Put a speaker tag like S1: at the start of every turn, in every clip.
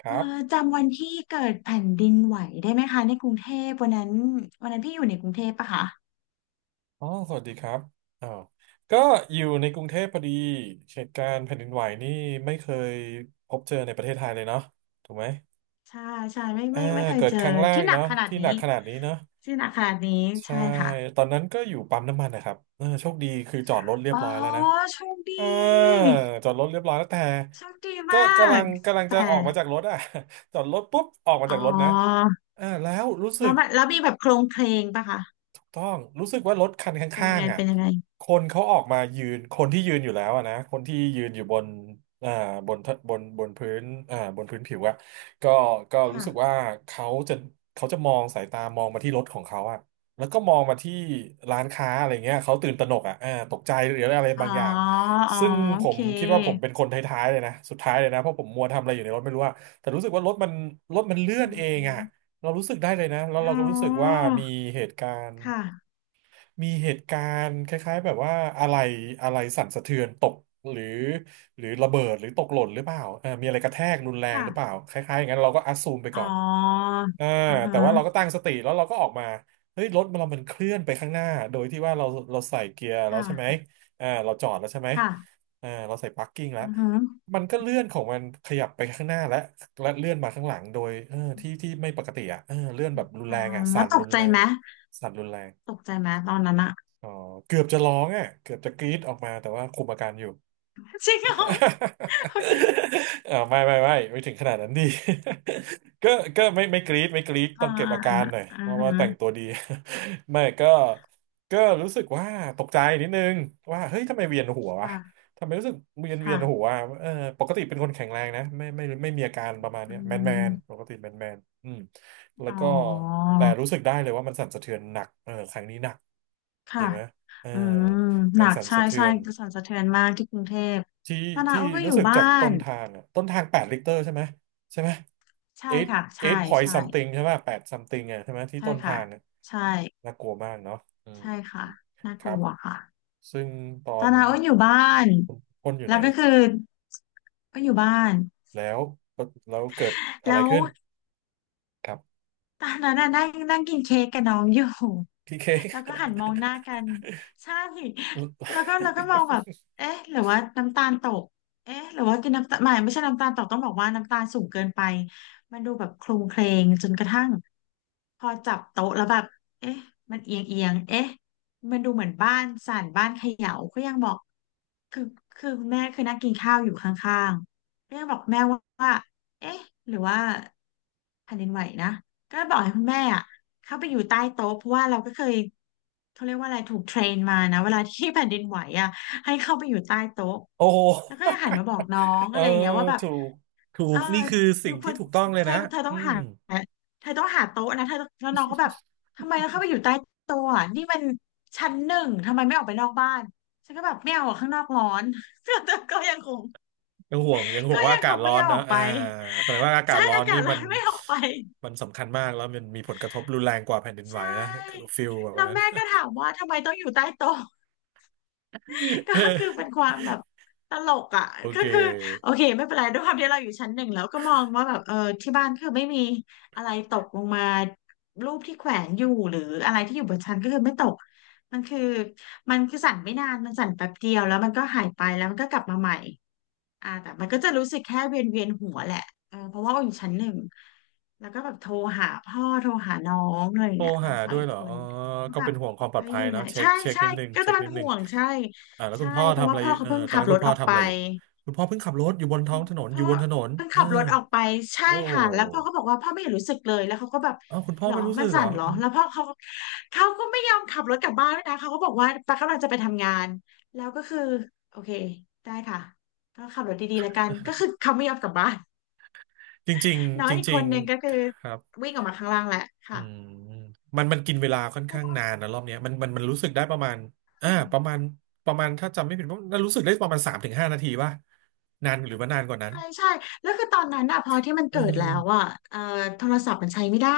S1: ครั
S2: เอ่
S1: บ
S2: อจำวันที่เกิดแผ่นดินไหวได้ไหมคะในกรุงเทพวันนั้นวันนั้นพี่อยู่ในกรุงเทพปะคะ
S1: อ๋อสวัสดีครับอ๋อก็อยู่ในกรุงเทพพอดีเหตุการณ์แผ่นดินไหวนี่ไม่เคยพบเจอในประเทศไทยเลยเนาะถูกไหม
S2: ใช่ใช่ไม่
S1: อ่า
S2: ไม่ไม่เคย
S1: เกิด
S2: เจอ
S1: ครั้งแรก
S2: ที่หนัก
S1: เนาะ
S2: ขนาด
S1: ที่ห
S2: นี้
S1: นักขนาดนี้เนาะ
S2: ที่หนักขนาดนี้
S1: ใช่
S2: ใช่ค่ะ
S1: ตอนนั้นก็อยู่ปั๊มน้ำมันนะครับเออโชคดีคือจอดรถเรีย
S2: อ๋
S1: บ
S2: อ
S1: ร้อยแล้วนะ
S2: โชคดี
S1: เอ่าจอดรถเรียบร้อยแล้วแต่
S2: โชคดี
S1: ก็
S2: มา
S1: กำลั
S2: ก
S1: งกำลังจะ
S2: แต่
S1: ออกมาจากรถอ่ะ จอดรถปุ๊บออกมา
S2: อ๋อ
S1: จากรถนะอ่าแล้วรู้สึ
S2: แล้
S1: ก
S2: วมันแล้วมีแบบโครงเคลงปะคะ
S1: ถูกต้องรู้สึกว่ารถคันข
S2: เป็นยั
S1: ้า
S2: ง
S1: ง
S2: ไง
S1: ๆอ่ะ
S2: เป็นยังไง
S1: คนเขาออกมายืนคนที่ยืนอยู่แล้วอะนะคนที่ยืนอยู่บนอ่าบนบนพื้นอ่าบนพื้นผิวอ่ะก็ก็รู้
S2: ค่ะ
S1: สึกว่าเขาจะเขาจะมองสายตามองมาที่รถของเขาอ่ะแล้วก็มองมาที่ร้านค้าอะไรเงี้ยเขาตื่นตระหนกอ่ะอ่าตกใจหรืออะไร
S2: อ๋อ
S1: บางอย่าง
S2: อ๋อ
S1: ซึ่ง
S2: โอ
S1: ผ
S2: เค
S1: มคิดว่าผมเป็นคนท้ายๆเลยนะสุดท้ายเลยนะเพราะผมมัวทำอะไรอยู่ในรถไม่รู้อะแต่รู้สึกว่ารถมันเลื่อ
S2: อื
S1: นเองอ่ะ
S2: ม
S1: เรารู้สึกได้เลยนะแล้วเรา
S2: อ๋
S1: ก็รู้สึกว่า
S2: อ
S1: มีเหตุการณ์
S2: ค่ะ
S1: มีเหตุการณ์คล้ายๆแบบว่าอะไรอะไรสั่นสะเทือนตกหรือหรือระเบิดหรือตกหล่นหรือเปล่าเออมีอะไรกระแทกรุนแรงหรือเปล่า
S2: ค่ะ
S1: คล้ายๆอย่างนั้นเราก็อัสซูมไป
S2: อ๋
S1: ก่อ
S2: อ
S1: นอ่า
S2: อ่า
S1: แต่
S2: ฮะ
S1: ว่าเราก็ตั้งสติแล้วเราก็ออกมาเฮ้ยรถเรามันเคลื่อนไปข้างหน้าโดยที่ว่าเราใส่เกียร์แล้วใช่ไหม
S2: ค่ะ
S1: อ่าเราจอดแล้วใช่ไหม
S2: ค่ะ
S1: อ่าเราใส่พาร์กิ้งแล้ว
S2: อือหือ
S1: มันก็เลื่อนของมันขยับไปข้างหน้าและเลื่อนมาข้างหลังโดยเออที่ที่ไม่ปกติอ่ะเออเลื่อนแบบรุน
S2: อ่า
S1: แรงอ่ะ
S2: แล้
S1: สั่
S2: ว
S1: น
S2: ต
S1: รุ
S2: ก
S1: น
S2: ใจ
S1: แรง
S2: ไหม
S1: สั่นรุนแรง
S2: ตกใจไหมตอนนั้นอะ
S1: อ๋อเกือบจะร้องอ่ะเกือบจะกรี๊ดออกมาแต่ว่าคุมอาการอยู่
S2: จริงเหรอโอเค
S1: เออไม่ไม่ไม่ไม่ถึงขนาดนั้นดิ ก็ก็ไม่กรี๊ดไม่กรี๊ด
S2: อ่า
S1: ต้องเก็บ
S2: อ่า
S1: อากา
S2: อ่า
S1: รหน่อย
S2: อ่า
S1: เพราะว่าแต่งตั
S2: ฮะ
S1: วดี ไม่ก็รู้สึกว่าตกใจนิดนึงว่าเฮ้ยทำไมเวียนหัววะ
S2: ค่ะ
S1: ทำไมรู้สึกเวียนเวีย
S2: ค่ะ
S1: นหัวอะเออปกติเป็นคนแข็งแรงนะไม่ไม่ไม่มีอาการประมาณ
S2: อื
S1: เนี้ยแมนแมนป
S2: ม
S1: กติแมนแมนอืมแล้ว
S2: อ๋อ
S1: ก็แต่รู้สึกได้เลยว่ามันสั่นสะเทือนหนักเออครั้งนี้หนักจ
S2: ค่ะ
S1: ริงไหมเออ
S2: อืม
S1: แร
S2: หนั
S1: ง
S2: ก
S1: สั่น
S2: ใช่
S1: สะเทื
S2: ใช่
S1: อน
S2: กระแสนสะเทือนมากที่กรุงเทพ
S1: ที่
S2: ตอนนั้น
S1: ที่
S2: โอ้ก็อ
S1: รู้
S2: ยู่
S1: สึก
S2: บ้า
S1: จากต้
S2: น
S1: นทางอะต้นทาง8 ลิตรใช่ไหมใช่ไหม
S2: ใช่
S1: eight
S2: ค่ะใช่
S1: eight point
S2: ใช่
S1: something ใช่ไหม8 something อะใช่ไหมที่
S2: ใช่
S1: ต้นทา
S2: ค่ะ
S1: งอะ
S2: ใช่
S1: น่ากลัวมากเนาะอืม
S2: ใช่ค่ะน่า
S1: ค
S2: ก
S1: รั
S2: ลั
S1: บ
S2: วค่ะ
S1: ซึ่งตอ
S2: ตอน
S1: น
S2: นั้นโอ้อยู่บ้าน
S1: คุณพ่นอยู่
S2: แล้
S1: ไหน
S2: วก็คือก็อยู่บ้าน
S1: แล้วแล้วเกิดอะไร
S2: แล้ว
S1: ขึ้นครับ
S2: ตอนนั้นน่ะนั่งนั่งกินเค้กกับน้องอยู่
S1: พี่เค้
S2: แล้วก็หันมอ
S1: ก
S2: งหน้ากันใช่แล้วก็แล้วก็มองแบบ เอ๊ะหรือว่าน้ำตาลตกเอ๊ะหรือว่ากินน้ำตาลไม่ใช่น้ำตาลตกต้องบอกว่าน้ำตาลสูงเกินไปมันดูแบบโคลุเครงจนกระทั่งพอจับโต๊ะแล้วแบบเอ๊ะมันเอียงเอียงเอ๊ะมันดูเหมือนบ้านสั่นบ้านเขย่าก็ยังบอกคือคือคุณแม่คือนั่งกินข้าวอยู่ข้างๆก็ยังบอกแม่ว่าเอ๊ะหรือว่าแผ่นดินไหวนะ ก็บอกให้คุณแม่อ่ะเข้าไปอยู่ใต้โต๊ะเพราะว่าเราก็เคยเขาเรียกว่าอะไรถูกเทรนมานะเวลาที่แผ่นดินไหวอ่ะให้เข้าไปอยู่ใต้โต๊ะ
S1: โอ้โห
S2: แล้วก็หันมาบอกน้อง
S1: เอ
S2: อะ
S1: อ
S2: ไรอย่างเงี้ยว่าแบบ
S1: ถูกถู
S2: เอ
S1: ก
S2: อ
S1: นี่คือ
S2: อ
S1: สิ่
S2: ยู่
S1: ง
S2: ค
S1: ที่
S2: น
S1: ถูกต้องเลย
S2: เธอ
S1: นะ
S2: เธอต้
S1: อื
S2: อง
S1: ม
S2: หาเธอต้องหาโต๊ะนะเธอต้องแล้วน้องก็แบบทำไมต้องเข้าไปอยู่ใต้โต๊ะอะนี่มันชั้นหนึ่งทำไมไม่ออกไปนอกบ้านฉันก็แบบไม่เอาอะข้างนอกร้อน แต่ก็ยังคง
S1: ยังห่วงยังห่ว
S2: ก็
S1: งว่า
S2: ยัง
S1: อากา
S2: ค
S1: ศ
S2: ง
S1: ร้
S2: ไม่
S1: อ
S2: ย
S1: น
S2: อมอ
S1: นะ
S2: อกไป
S1: อ่าแสดงว่าอา กา
S2: ใช่
S1: ศร้อ
S2: อา
S1: น
S2: กา
S1: นี่
S2: ศร้
S1: มั
S2: อ
S1: น
S2: นไม่ออกไป
S1: มันสำคัญมากแล้วมันมีผลกระทบรุนแรงกว่าแผ่นดิน
S2: ใช
S1: ไหวนะคือ
S2: ่
S1: ฟิลแบบ
S2: แล้ว
S1: นั้น
S2: แม่ก็ถามว่าทำไมต้องอยู่ใต้โต๊ะ ก็คือเป็น ความแบบตลกอ่ะ
S1: โอ
S2: ก็
S1: เค
S2: คือโอเคไม่เป็นไรด้วยความที่เราอยู่ชั้นหนึ่งแล้วก็มองว่าแบบเออที่บ้านคือไม่มีอะไรตกลงมารูปที่แขวนอยู่หรืออะไรที่อยู่บนชั้นก็คือไม่ตกมันคือมันคือสั่นไม่นานมันสั่นแป๊บเดียวแล้วมันก็หายไปแล้วมันก็กลับมาใหม่ อ่าแต่มันก็จะรู้สึกแค่เวียนหัวแหละเออเพราะว่าอยู่ชั้นหนึ่งแล้วก็แบบโทรหาพ่อโทรหาน้องอะไรอย่า
S1: โท
S2: ง
S1: ร
S2: เงี้ยน้อ
S1: หา
S2: งสาว
S1: ด้วย
S2: อีก
S1: เหรอ
S2: ค
S1: อ๋
S2: น
S1: อ
S2: ก็
S1: ก็
S2: แบ
S1: เป็
S2: บ
S1: นห่วงความปล
S2: ไป
S1: อดภั
S2: อ
S1: ย
S2: ยู่ไหน
S1: เนาะเช็ค
S2: ใช่
S1: เช็ค
S2: ใช่
S1: นิดนึง
S2: ก็
S1: เช็
S2: จะ
S1: ค
S2: มั
S1: นิ
S2: น
S1: ดนึ
S2: ห่
S1: ง
S2: วงใช่
S1: อ่าแล้วคุ
S2: ใช่
S1: ณพ่อ
S2: เพราะ
S1: ทำ
S2: ว่า
S1: อะไร
S2: พ่อเขา
S1: เออ
S2: เพิ่ง
S1: ตอน
S2: ขับ
S1: นั้น
S2: ร
S1: คุณ
S2: ถ
S1: พ่
S2: อ
S1: อ
S2: อก
S1: ทำ
S2: ไป
S1: อะไรอยู่คุณพ่อเพิ่งขับรถอยู่บนท้องถนนอ
S2: พ่อ
S1: ยู่บนถนน
S2: เพิ่ง
S1: เออ
S2: ขับรถออกไปใช่
S1: โอ
S2: ค่ะแล้วพ่อ
S1: ้
S2: ก็บอกว่าพ่อไม่เห็นรู้สึกเลยแล้วเขาก็แบบ
S1: อ้าวคุณพ่อ
S2: หรอ
S1: ไม่รู้
S2: มั
S1: สึ
S2: น
S1: กเหร
S2: สั่
S1: อ
S2: นเหรอแล้วพ่อเขาก็ไม่ยอมขับรถกลับบ้านด้วยนะเขาก็บอกว่าปากกำลังจะไปทำงานแล้วก็คือโอเคได้ค่ะก็ขับรถดีๆแล้วกันก็คือเขาไม่ยอมกลับบ้าน
S1: จริง
S2: น้อ
S1: ๆ
S2: ง
S1: จ
S2: อีกค
S1: ริง
S2: นหนึงก็คือ
S1: ๆครับ
S2: วิ่งออกมาข้างล่างแหละ
S1: อื
S2: ค่ะ
S1: มมันกินเวลาค่อนข้างนานนะรอบเนี้ยมันรู้สึกได้ประมาณอ่าประมาณประมาณถ้าจำไม่ผิดว่าน่ารู้สึกได้ประมาณ3-5 นาทีป่ะนานหรือว่านานกว่านั้น
S2: ใช่ใช่แล้วคือตอนนั้นอะพอที่มัน
S1: เออ
S2: เกิดแล้วอะเอ่อโทรศัพท์มันใช้ไม่ได้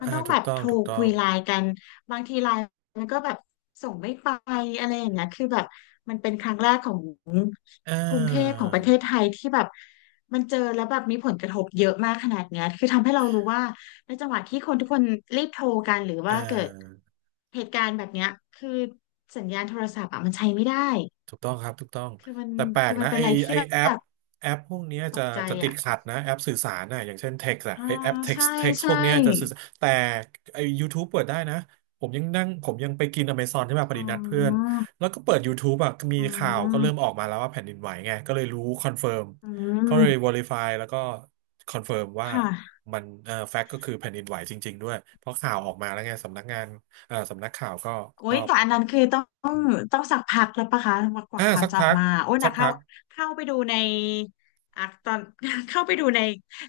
S2: มัน
S1: อ่า
S2: ต้อง
S1: ถู
S2: แบ
S1: ก
S2: บ
S1: ต้อ
S2: โท
S1: ง
S2: ร
S1: ถูกต้อ
S2: คุย
S1: ง
S2: ไลน์กันบางทีไลน์มันก็แบบส่งไม่ไปอะไรอย่างเงี้ยคือแบบมันเป็นครั้งแรกของ
S1: อ่
S2: กรุงเทพข
S1: า
S2: องประเทศไทยที่แบบมันเจอแล้วแบบมีผลกระทบเยอะมากขนาดเนี้ยคือทำให้เรารู้ว่าในจังหวะที่คนทุกคนรีบโทรกันหรือ
S1: อ่
S2: ว่าเกิด
S1: า
S2: เหตุการณ์แบบเนี้ยคือสัญญาณโทรศัพท์อะมันใช้ไม่ได้
S1: ถูกต้องครับถูกต้อง
S2: คือมัน
S1: แต่แปล
S2: คื
S1: ก
S2: อมั
S1: นะ
S2: นเป็น
S1: ไอ
S2: อะไร
S1: ไอ
S2: ที่แบ
S1: แอป
S2: บ
S1: แอปพวกเนี้ย
S2: ต
S1: จะ
S2: กใจ
S1: จะติด
S2: อ่ะ
S1: ขัดนะแอปสื่อสารนะอย่างเช่น text อะ
S2: อ๋อ
S1: ไอแอป
S2: ใช่
S1: text พ
S2: ใช่
S1: วกเนี้ยจะสื่อสารแต่ไอ YouTube เปิดได้นะผมยังนั่งผมยังไปกิน Amazon ที่มาพอ
S2: อ๋
S1: ดีนัดเพื่อน
S2: อ
S1: แล้วก็เปิด YouTube อะมี
S2: อ๋
S1: ข่าวก็เริ่
S2: อ
S1: มออกมาแล้วว่าแผ่นดินไหวไงก็เลยรู้คอนเฟิร์ม
S2: อื
S1: ก็เลย
S2: ม
S1: verify แล้วก็คอนเฟิร์ม
S2: ค
S1: ว่า
S2: ่ะ
S1: มันแฟกต์ก็คือแผ่นดินไหวจริงๆด้วย เพราะข่าวออกมาแล้วไงสำนักข่าวก็
S2: โอ้
S1: ก็
S2: ยแต่อันนั้นคือต้องต้องสักพักแล้วปะคะกว่า
S1: อ่า
S2: ข่าว
S1: สัก
S2: จะอ
S1: พั
S2: อก
S1: ก
S2: มา โอ้ย
S1: สั
S2: นะ
S1: ก
S2: เข้า
S1: พัก
S2: เข้าไปดูในอ่ะตอน เข้าไปดูใน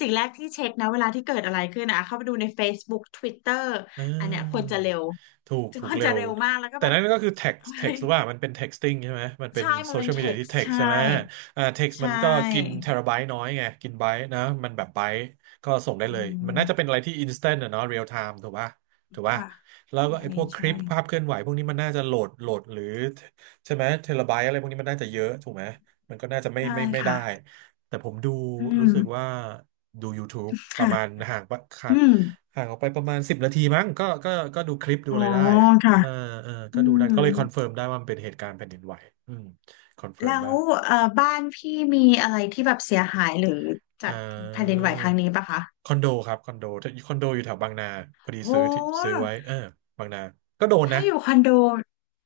S2: สิ่งแรกที่เช็คนะเวลาที่เกิดอะไรขึ้นนะเข้าไปดูใน Facebook Twitter
S1: อ่
S2: อันเนี้ยควร
S1: า
S2: จะเร็ว
S1: ถูกถู
S2: ค
S1: ก
S2: วร
S1: เร็
S2: จะ
S1: ว
S2: เร็วมากแล้วก็
S1: แต่
S2: แบบ
S1: นั่นก็คือ text
S2: เฮ้ย
S1: text หรือว่ามันเป็น texting ใช่ไหมมันเป็น
S2: ใช่มั
S1: โซ
S2: นเป็
S1: เชี
S2: น
S1: ยลมีเดี
S2: เท็
S1: ย
S2: ก
S1: ที่
S2: ซ์
S1: text
S2: ใช่
S1: ใช่ไหมอ่า text
S2: ใช
S1: มันก็กิน
S2: ่
S1: เทราไบต์น้อยไงกินไบต์นะมันแบบไบต์ก็ส่งได้
S2: อื
S1: เลยมันน่าจะเป็นอะ
S2: ม
S1: ไรที่ instant อะเนาะ real time ถูกป่ะ
S2: ค่ะ
S1: แล้วก็
S2: ใช่
S1: ไอ้พวกค
S2: ใช่
S1: ลิปภาพเคลื่อนไหวพวกนี้มันน่าจะโหลดหรือใช่ไหมเทราไบต์อะไรพวกนี้มันน่าจะเยอะถูกไหมมันก็น่าจะไม่
S2: ใช่
S1: ไม่ไม่ได้
S2: ค่ะ
S1: แต่ผมดู
S2: อื
S1: รู้
S2: ม
S1: สึกว่าดู YouTube ประมาณ
S2: ค่ะ
S1: ห่างปะค่ะ
S2: อืม
S1: ห่างออกไปประมาณสิบนาทีมั้งก็ดูคลิปดู
S2: อ๋อ
S1: อะไรได้อะ
S2: ค่ะ
S1: เออเออ
S2: อื
S1: ก็ดูได้
S2: ม
S1: ก็เลยคอนเฟิร์มได้ว่ามันเป็นเหตุการณ์แผ่นดินไหวอืมคอนเฟิร์ม
S2: แล้
S1: ได้
S2: วบ้านพี่มีอะไรที่แบบเสียหายหรือ
S1: เอ
S2: จากแผ่นดิน
S1: อ
S2: ไหวครั้งนี้ปะคะ
S1: คอนโดครับคอนโดคอนโดอยู่แถวบางนาพอดี
S2: โห
S1: ซื้อที่ซื้อไว้เออบางนาก็โดน
S2: ถ้า
S1: นะ
S2: อยู่คอนโด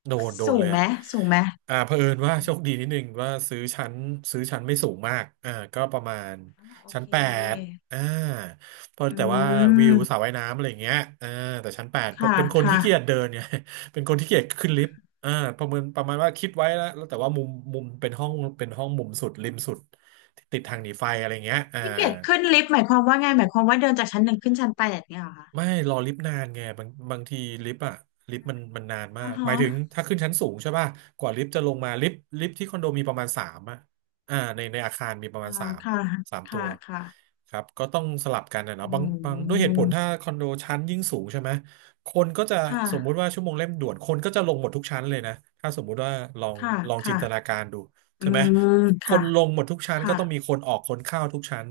S1: โดนโดน
S2: สู
S1: เล
S2: ง
S1: ย
S2: ไหม
S1: อ่ะ
S2: สูงไหม
S1: อ่าเผอิญว่า
S2: อื
S1: โช
S2: ม
S1: คดีนิดนึงว่าซื้อชั้นไม่สูงมากอ่าก็ประมาณ
S2: โอ
S1: ชั้น
S2: เค
S1: แปดอ่าเพราะ
S2: อื
S1: แต่ว่าวิวสระ
S2: ม
S1: ว่ายน้ำอะไรอย่างเงี้ยอ่าแต่ชั้นแปดเพราะ
S2: ค่ะ
S1: เป็นคน
S2: ค่ะ
S1: ขี้เกียจเดินเนี่ย เป็นคนขี้เกียจขึ้นลิฟต์อ่าประเมินประมาณว่าคิดไว้แล้วแล้วแต่ว่ามุมเป็นห้องมุมสุดริมสุดติดทางหนีไฟอะไรเงี้ยอ่า
S2: พี่เกดขึ้นลิฟต์หมายความว่าไงหมายความว่าเดินจากชั้นหนึ่งขึ้นชั้นแปดเนี่ยเหรอคะ
S1: ไม่รอลิฟต์นานไงบางทีลิฟต์อะลิฟต์มันนานมา
S2: อ๋อ
S1: กห
S2: ฮะ
S1: มายถึงถ้าขึ้นชั้นสูงใช่ป่ะกว่าลิฟต์จะลงมาลิฟต์ที่คอนโดมีประมาณสามอะอ่าในอาคารมีประ
S2: อ่า
S1: มาณสาม
S2: ค่ะ
S1: สามตั
S2: ค่ะ
S1: ว
S2: ค่ะ
S1: ครับก็ต้องสลับกันนะ
S2: อื
S1: เนาะบางด้วยเหตุผลถ้า
S2: ม
S1: คอนโดชั้นยิ่งสูงใช่ไหมคนก็จะ
S2: ค่ะ
S1: สมมุติว่าชั่วโมงเร่งด่วนคนก็จะลงหมดทุกชั้นเลยนะถ้าสมมุติว่าลอง
S2: ค่ะ
S1: ลองจิน
S2: ค่ะ
S1: ตนาการดู
S2: อื
S1: ใช่ไหม
S2: ม
S1: คน
S2: ค่ะ
S1: ลงหมดทุกชั้นก็
S2: ค่ะ
S1: ต้องมีคนออกคนเข้าทุกชั้น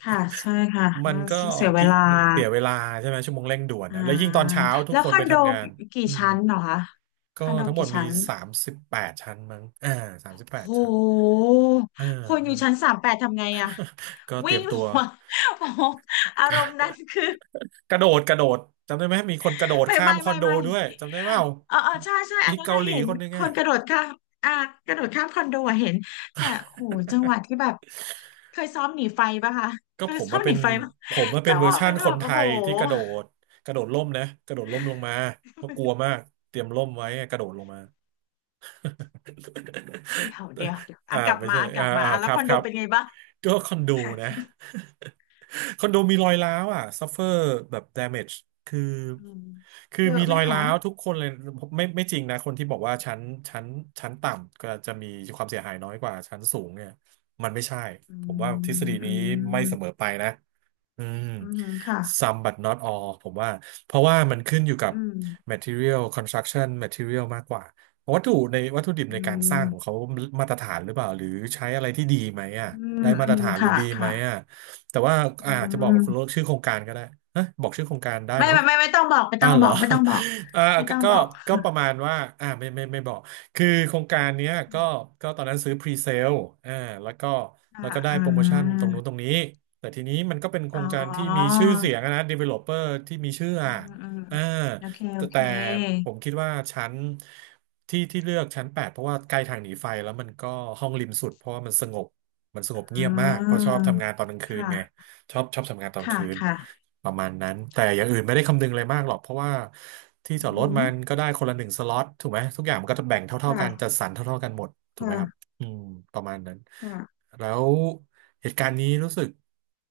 S2: ค่ะใช่ค่ะ
S1: มั
S2: แล้
S1: น
S2: ว
S1: ก็
S2: เสียเว
S1: กิ
S2: ลา
S1: มันเสียเวลาใช่ไหมชั่วโมงเร่งด่วน
S2: อ่า
S1: นะแล้วยิ่งตอนเช้าทุก
S2: แล้ว
S1: ค
S2: ค
S1: น
S2: อ
S1: ไป
S2: นโด
S1: ทำงาน
S2: กี่
S1: อืม
S2: ชั้นเหรอคะค
S1: ก็
S2: อนโด
S1: ทั้งหม
S2: กี่
S1: ดมี
S2: ชั้น
S1: สามสิบแปดชั้นมั้งอ่าสามสิบแป
S2: โ
S1: ดชั้น
S2: ห
S1: อ่า
S2: คนอ
S1: อ่า
S2: ยู่ชั้นสามแปดทำไงอะ
S1: ก็เตรี
S2: วิ่
S1: ย
S2: ง
S1: ม
S2: ล
S1: ตั
S2: ง
S1: ว
S2: มา โอ้โหอารมณ์นั้นคือ
S1: กระโดดกระโดดจำได้ไหมมีคนกระโดด
S2: ไม่
S1: ข้าม
S2: ไม่
S1: คอน
S2: ไม่
S1: โด
S2: ไม่
S1: ด้วยจำได้เปล่า
S2: เออเออใช่ใช่อั
S1: มี
S2: นนั้น
S1: เกา
S2: น่ะ
S1: หลี
S2: เห็น
S1: คนหนึง
S2: ค
S1: อ่ะ
S2: นกระโดดข้ามอ่ากระโดดข้ามคอนโดอะเห็นแต่โหจังหวะที่แบบเคยซ้อมหนีไฟปะคะ
S1: ก็
S2: เค
S1: ผ
S2: ย
S1: ม
S2: ซ้อ
S1: มา
S2: มห
S1: เป็
S2: นี
S1: น
S2: ไฟปะ
S1: ผมมาเป็
S2: จั
S1: น
S2: ง
S1: เวอ
S2: ห
S1: ร์
S2: วะ
S1: ชั่
S2: เป็
S1: น
S2: น
S1: ค
S2: แบ
S1: น
S2: บ
S1: ไท
S2: โอ้โห
S1: ยที่กระโดดกระโดดร่มนะกระโดดร่มลงมาเพราะกลัวมากเตรียมร่มไว้กระโดดลงมา
S2: เดี๋ย วเดี๋ยวเดี๋ยว
S1: อ่า
S2: อ่ะกลับ
S1: ไม่
S2: มา
S1: ใช่
S2: อ่ะกลับมาอ่ะ
S1: ค
S2: แล้ว
S1: รั
S2: ค
S1: บ
S2: อน
S1: ค
S2: โด
S1: รับ
S2: เป็นไงบ้าง
S1: ก็คอนโดนะ คอนโดมีรอยร้าวอ่ะซัฟเฟอร์แบบ damage คือ
S2: อืม
S1: คือ
S2: เยอะ
S1: มี
S2: ไห
S1: ร
S2: ม
S1: อย
S2: คะ
S1: ร้าวทุกคนเลยไม่จริงนะคนที่บอกว่าชั้นชั้นต่ำก็จะมีความเสียหายน้อยกว่าชั้นสูงเนี่ยมันไม่ใช่
S2: อื
S1: ผมว่าทฤษ
S2: ม
S1: ฎี
S2: อื
S1: นี้ไม่เสมอ
S2: ม
S1: ไปนะ อืม
S2: อืมค่ะ
S1: some but not all ผมว่าเพราะว่ามันขึ้นอยู่กับ
S2: อืม
S1: material construction material มากกว่าวัตถุในวัตถุดิบ
S2: อื
S1: ในการสร้างของ
S2: ม
S1: เขามาตรฐานหรือเปล่าหรือใช้อะไรที่ดีไหมอ่ะ
S2: อื
S1: ได้
S2: ม
S1: มาต
S2: อื
S1: ร
S2: ม
S1: ฐานหรือ
S2: ค่ะ
S1: ดีไหม
S2: ค่ะ
S1: อ่ะแต่ว่า
S2: อื
S1: อาจจะบอกคุณโลก
S2: ม
S1: ชื่อโครงการก็ได้ฮะบอกชื่อโครงการได้
S2: ไม่
S1: เนาะ
S2: ไม่ไม่ไม่ต้องบอกไม่ต้
S1: อ่า
S2: อ
S1: ว
S2: ง
S1: เห
S2: บ
S1: ร
S2: อ
S1: อ
S2: กไม่ต้องบอก
S1: อ่า
S2: ไม่
S1: ก็
S2: ต้อง
S1: ก็
S2: บอก
S1: ก็ประมาณว่าอ่าไม่บอกคือโครงการเนี้ยก็ก็ตอนนั้นซื้อพรีเซลอ่าแล้วก็แล้ว
S2: ค่ะ
S1: ก็ได้โปรโมชั่นตรงนู้นตรงนี้แต่ทีนี้มันก็เป็นโคร
S2: อ๋อ
S1: งการที่มีชื่อเสียงอะนะ developer ที่มีชื่อ
S2: อื
S1: อ่ะ
S2: มอืม
S1: อ่า
S2: โอเคโอ
S1: แต่
S2: เค
S1: แต่ผมคิดว่าชั้นที่ที่เลือกชั้น8เพราะว่าใกล้ทางหนีไฟแล้วมันก็ห้องริมสุดเพราะว่ามันสงบมันสงบ
S2: อื
S1: เงียบมากเพราะชอบทำงานต
S2: ม
S1: อนกลางคื
S2: ค
S1: นไง
S2: ่ะ
S1: ชอบทำงานตอน
S2: ค่ะ
S1: คืน
S2: ค่ะ
S1: ประมาณนั้นแต่อย่างอื่นไม่ได้คำนึงเลยมากหรอกเพราะว่าที่
S2: อื
S1: จอดรถ
S2: ม
S1: มันก็ได้คนละหนึ่งสล็อตถูกไหมทุกอย่างมันก็จะแบ่งเท่าๆกันจัด
S2: ค่ะ
S1: สรรเท่าๆกันหมดถูกไหมครับ
S2: ค่ะ
S1: อืมประมาณนั้น
S2: ค่ะ
S1: แล้วเหตุการณ์นี้รู้สึก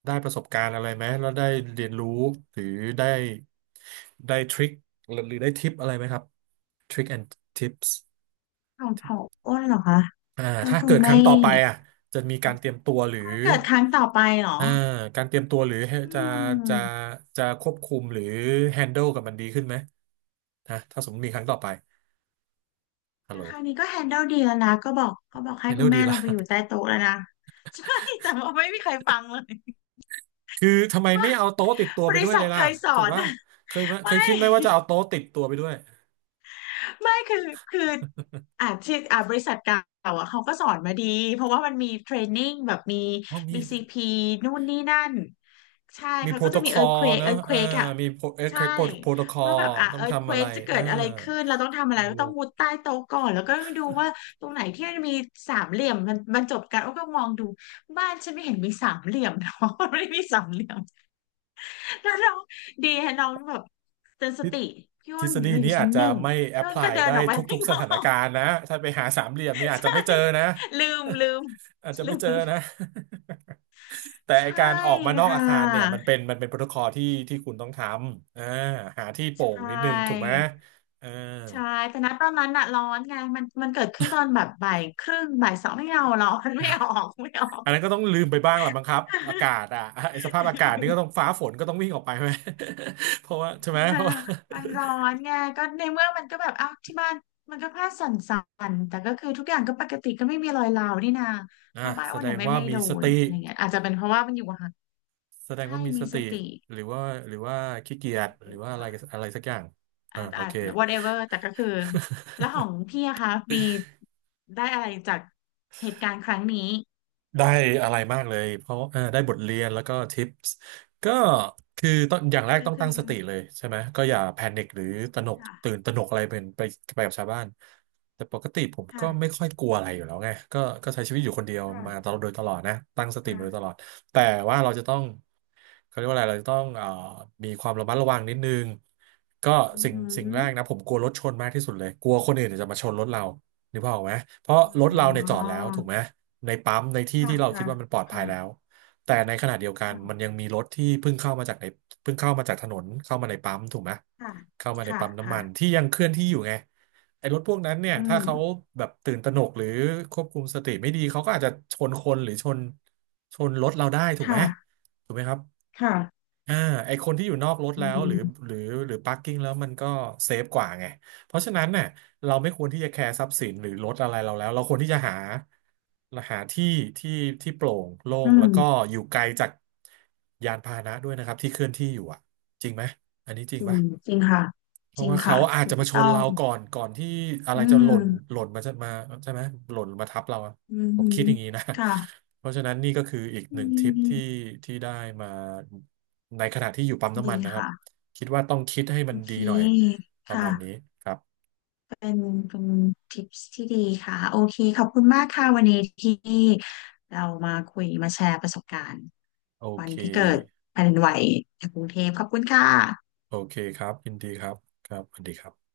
S1: ได้ประสบการณ์อะไรไหมแล้วได้เรียนรู้หรือได้ได้ทริคหรือได้ทิปอะไรไหมครับทริค and tips
S2: ของขออ้นเหรอคะ
S1: อ่า
S2: ก็
S1: ถ้า
S2: ค
S1: เกิ
S2: ง
S1: ดค
S2: ไม่
S1: รั้งต่อไปอ่ะจะมีการเตรียมตัวหรือ
S2: ถ้าเกิดครั้งต่อไปเหรอ
S1: อ่าการเตรียมตัวหรือ
S2: อื
S1: จะจะ
S2: ม
S1: จะควบคุมหรือ handle กับมันดีขึ้นไหมนะถ้าสมมติมีครั้งต่อไปฮัล
S2: แต่
S1: โหล
S2: คราวนี้ก็แฮนเดิลดีแล้วนะก็บอกก็บอกให้คุณ
S1: handle ดี
S2: แม่ล
S1: ละ
S2: งไปอยู่ใต้โต๊ะแล้วนะ ใช่แต่ว่าไม่มีใครฟังเลย
S1: คือทำไม ไม่
S2: ว่า
S1: เอาโต๊ะติดตัว
S2: บ
S1: ไป
S2: ริ
S1: ด้วย
S2: ษั
S1: เล
S2: ท
S1: ย
S2: เค
S1: ล่ะ
S2: ยส
S1: ถู
S2: อ
S1: ก
S2: น
S1: ป่ะ
S2: อะ
S1: เคยไหมเค
S2: ไม่
S1: ยคิดไหมว่าจะเอาโต๊ะติดตัวไปด้วย
S2: ไม่คือคือที่บริษัทเก่าอ่ะเขาก็สอนมาดีเพราะว่ามันมีเทรนนิ่งแบบมี
S1: อ๋อมี
S2: BCP นู่นนี่นั่นใช่
S1: มี
S2: เขา
S1: โปร
S2: ก็
S1: โต
S2: จะ
S1: ค
S2: มี
S1: อ
S2: เอิร์ q
S1: ล
S2: เควก
S1: เนอะ
S2: เอิร์ q เคว
S1: อ่า
S2: กอ่ะ
S1: มีโปรเอ็ก
S2: ใช่
S1: โปรโปรโตคอ
S2: ว่า
S1: ล
S2: แบบอ่ะ
S1: ต้อง
S2: เอิร์ q เค
S1: ทำ
S2: ว
S1: อะไร
S2: กจะเกิ
S1: อ่า
S2: ดอะไรขึ้นเราต้องทำอะไรก็
S1: โอ้
S2: ต้องมุดใต้โต๊ะก่อนแล้วก็ดูว่าตรงไหนที่มันมีสามเหลี่ยมมันบรรจบกันอ้วก็มองดูบ้านฉันไม่เห็นมีสามเหลี่ยมเนาะ ไม่ได้มีสามเหลี่ยมแล้วน้องดีฮะน้องแบบเตือนส
S1: ทฤ
S2: ติพี่
S1: ท
S2: อ้
S1: ฤ
S2: น
S1: ษฎี
S2: เราอ
S1: นี้
S2: ยู่
S1: อา
S2: ชั้น
S1: จจะ
S2: หนึ่ง
S1: ไม่แอ
S2: พี่
S1: พพ
S2: อ้น
S1: ลา
S2: ก็
S1: ย
S2: เดิน
S1: ได้
S2: ออกไป
S1: ทุ
S2: ข้า
S1: ก
S2: ง
S1: ๆส
S2: นอ
S1: ถาน
S2: ก
S1: การณ์นะถ้าไปหาสามเหลี่ยมนี่ อาจจะ
S2: ใช่
S1: ไม่เจอนะ
S2: ลืมลืม
S1: อาจจะ
S2: ลื
S1: ไม่เจอนะ
S2: ม
S1: แต่ไอ้
S2: ใช่
S1: การออกมานอก
S2: ค่
S1: อาคารเนี่ยมัน
S2: ะ
S1: เป็นมันเป็นโปรโตคอลที่ที่คุณต้องทำหาที่โป
S2: ใช
S1: ร่งนิดนึงถูกไหม
S2: ่
S1: เออ
S2: ใช่แต่ณตอนนั้นอะร้อนไงมันมันเกิดขึ้นตอนแบบบ่ายครึ่งบ่ายสองไม่เอาหรอก มันไม่ออกไม่ออก
S1: อันนั้นก็ต้องลืมไปบ้างแหละมั้งครับอากาศ อ่ะไอ้สภาพอากาศนี่ก็ต้องฟ้าฝนก็ต้องวิ่งออกไปไหม เพราะว่าใช่
S2: เอ
S1: ไหม
S2: อ
S1: เพราะว่า
S2: มันร้อนไงก็ในเมื่อมันก็แบบอ้าวที่บ้านมันก็ผ้าสั่นๆแต่ก็คือทุกอย่างก็ปกติก็ไม่มีรอยร้าวนี่นา
S1: อ่า
S2: เพราะบ้าน
S1: แส
S2: อ้วน
S1: ด
S2: น่ะ
S1: ง
S2: ไม่
S1: ว่า
S2: ไม่
S1: มี
S2: โด
S1: ส
S2: น
S1: ติ
S2: อะไรเงี้ยอาจจะเป็นเพราะว่ามันอยู่ห่าง
S1: แสดง
S2: ใช่
S1: ว่ามี
S2: มี
S1: ส
S2: ส
S1: ติ
S2: ติ
S1: หรือว่าหรือว่าขี้เกีย
S2: ถ
S1: จหรื
S2: ู
S1: อ
S2: ก
S1: ว่าอะไร
S2: ค่ะ
S1: อะไรสักอย่างอ่า
S2: อาจ
S1: โอ
S2: อาจ
S1: เค
S2: whatever แต่ก็คือแล้วของพี่อะคะมีได้อะไรจากเหตุการณ์ครั้งนี้
S1: ได้อะไรมากเลยเพราะได้บทเรียนแล้วก็ทิปส์ก็คือต้องอย่างแรก
S2: ก็
S1: ต้อง
S2: คื
S1: ตั้ง
S2: อ
S1: สติเลยใช่ไหมก็อย่าแพนิคหรือตระหนกตื่น
S2: ค่ะ
S1: ตระหนกอะไรเป็นไปไปกับชาวบ้านแต่ปกติผม
S2: ค่ะ
S1: ก็ไม่ค่อยกลัวอะไรอยู่แล้วไงก็ใช้ชีวิตอยู่คนเดียวมาต
S2: ค่ะ
S1: ลอดโดยตลอดนะตั้งสติมาโดยตล
S2: ค่ะ
S1: อดแต่ว่าเราจะต้องเขาเรียกว่าอะไรเราจะต้องมีความระมัดระวังนิดนึงก็
S2: อือ
S1: สิ่ง
S2: หื
S1: สิ่งแร
S2: อ
S1: กนะผมกลัวรถชนมากที่สุดเลยกลัวคนอื่นเนยจะมาชนรถเรา นึกภาพออกไหมเพราะ
S2: อ
S1: รถเราเนี่ยจอ
S2: ๋อ
S1: ดแล้วถูกไหมในปั๊มในที่
S2: ค่ะ
S1: ที่เราคิ
S2: ค่ะ
S1: ดว่ามันปลอดภัยแล้ว
S2: ค่ะ
S1: แต่ในขณะเดียวกันมันยังมีรถที่เพิ่งเข้ามาจากในเพิ่งเข้ามาจากถนนเข้ามาในปั๊มถูกไหม
S2: ค่ะ
S1: เข้ามาใน
S2: ค่ะ
S1: ปั๊มน้ำ
S2: ค่ะค่ะ
S1: มันที่ยังเคลื่อนที่อยู่ไงไอ้รถพวกนั้นเนี่ย
S2: อื
S1: ถ้า
S2: ม
S1: เขาแบบตื่นตระหนกหรือควบคุมสติไม่ดีเขาก็อาจจะชนคนหรือชนรถเราได้ถูกไหม
S2: ค่ะ
S1: ถูกไหมครับ
S2: ค่ะ
S1: อ่าไอคนที่อยู่นอกรถ
S2: อื
S1: แล้วหรือห
S2: ม
S1: รือหรือ p าร์กิ้งแล้วมันก็เซฟกว่าไง เพราะฉะนั้นเนี่ยเราไม่ควรที่จะแคร์ทรัพย์สินหรือรถอะไรเราแล้วเราควรที่จะหาหาที่ที่ที่โปร่งโล่
S2: อื
S1: งแล้
S2: ม
S1: วก็อยู่ไกลจากยานพาหนะด้วยนะครับที่เคลื่อนที่อยู่อ่ะจริงไหมอันนี้จริ
S2: จ
S1: ง
S2: ริง
S1: ปะ
S2: จริงค่ะ
S1: เพ
S2: จ
S1: ราะ
S2: ริง
S1: ว่าเขา
S2: ค่ะ
S1: อาจ
S2: ถู
S1: จะ
S2: ก
S1: มาช
S2: ต้
S1: น
S2: อ
S1: เรา
S2: ง
S1: ก่อนก่อนที่อะไร
S2: อื
S1: จะห
S2: ม
S1: ล่นหล่นมาจะมาใช่ไหมหล่นมาทับเราอะ
S2: อื
S1: ผม
S2: อื
S1: คิ
S2: อ
S1: ดอย่างนี้นะ
S2: ค่ะ
S1: เพราะฉะนั้นนี่ก็คืออีก
S2: อื
S1: หนึ่งทิปที่
S2: ม
S1: ที่ได้มาในขณะที่อยู่ปั๊มน้ำ
S2: ดี
S1: มันนะครับ
S2: ค่ะ
S1: คิดว่าต้องคิดให้มั
S2: โอ
S1: น
S2: เค
S1: ดีหน่อยประ
S2: ค่ะ
S1: มาณนี้ครับ
S2: เป็นเป็นทิปที่ดีค่ะโอเคขอบคุณมากค่ะวันนี้ที่เรามาคุยมาแชร์ประสบการณ์
S1: โอ
S2: วั
S1: เค
S2: นที่เกิดแผ่นดินไหวในกรุงเทพขอบคุณค่ะ
S1: โอเคครับยินดีครับครับสวัสดีครับ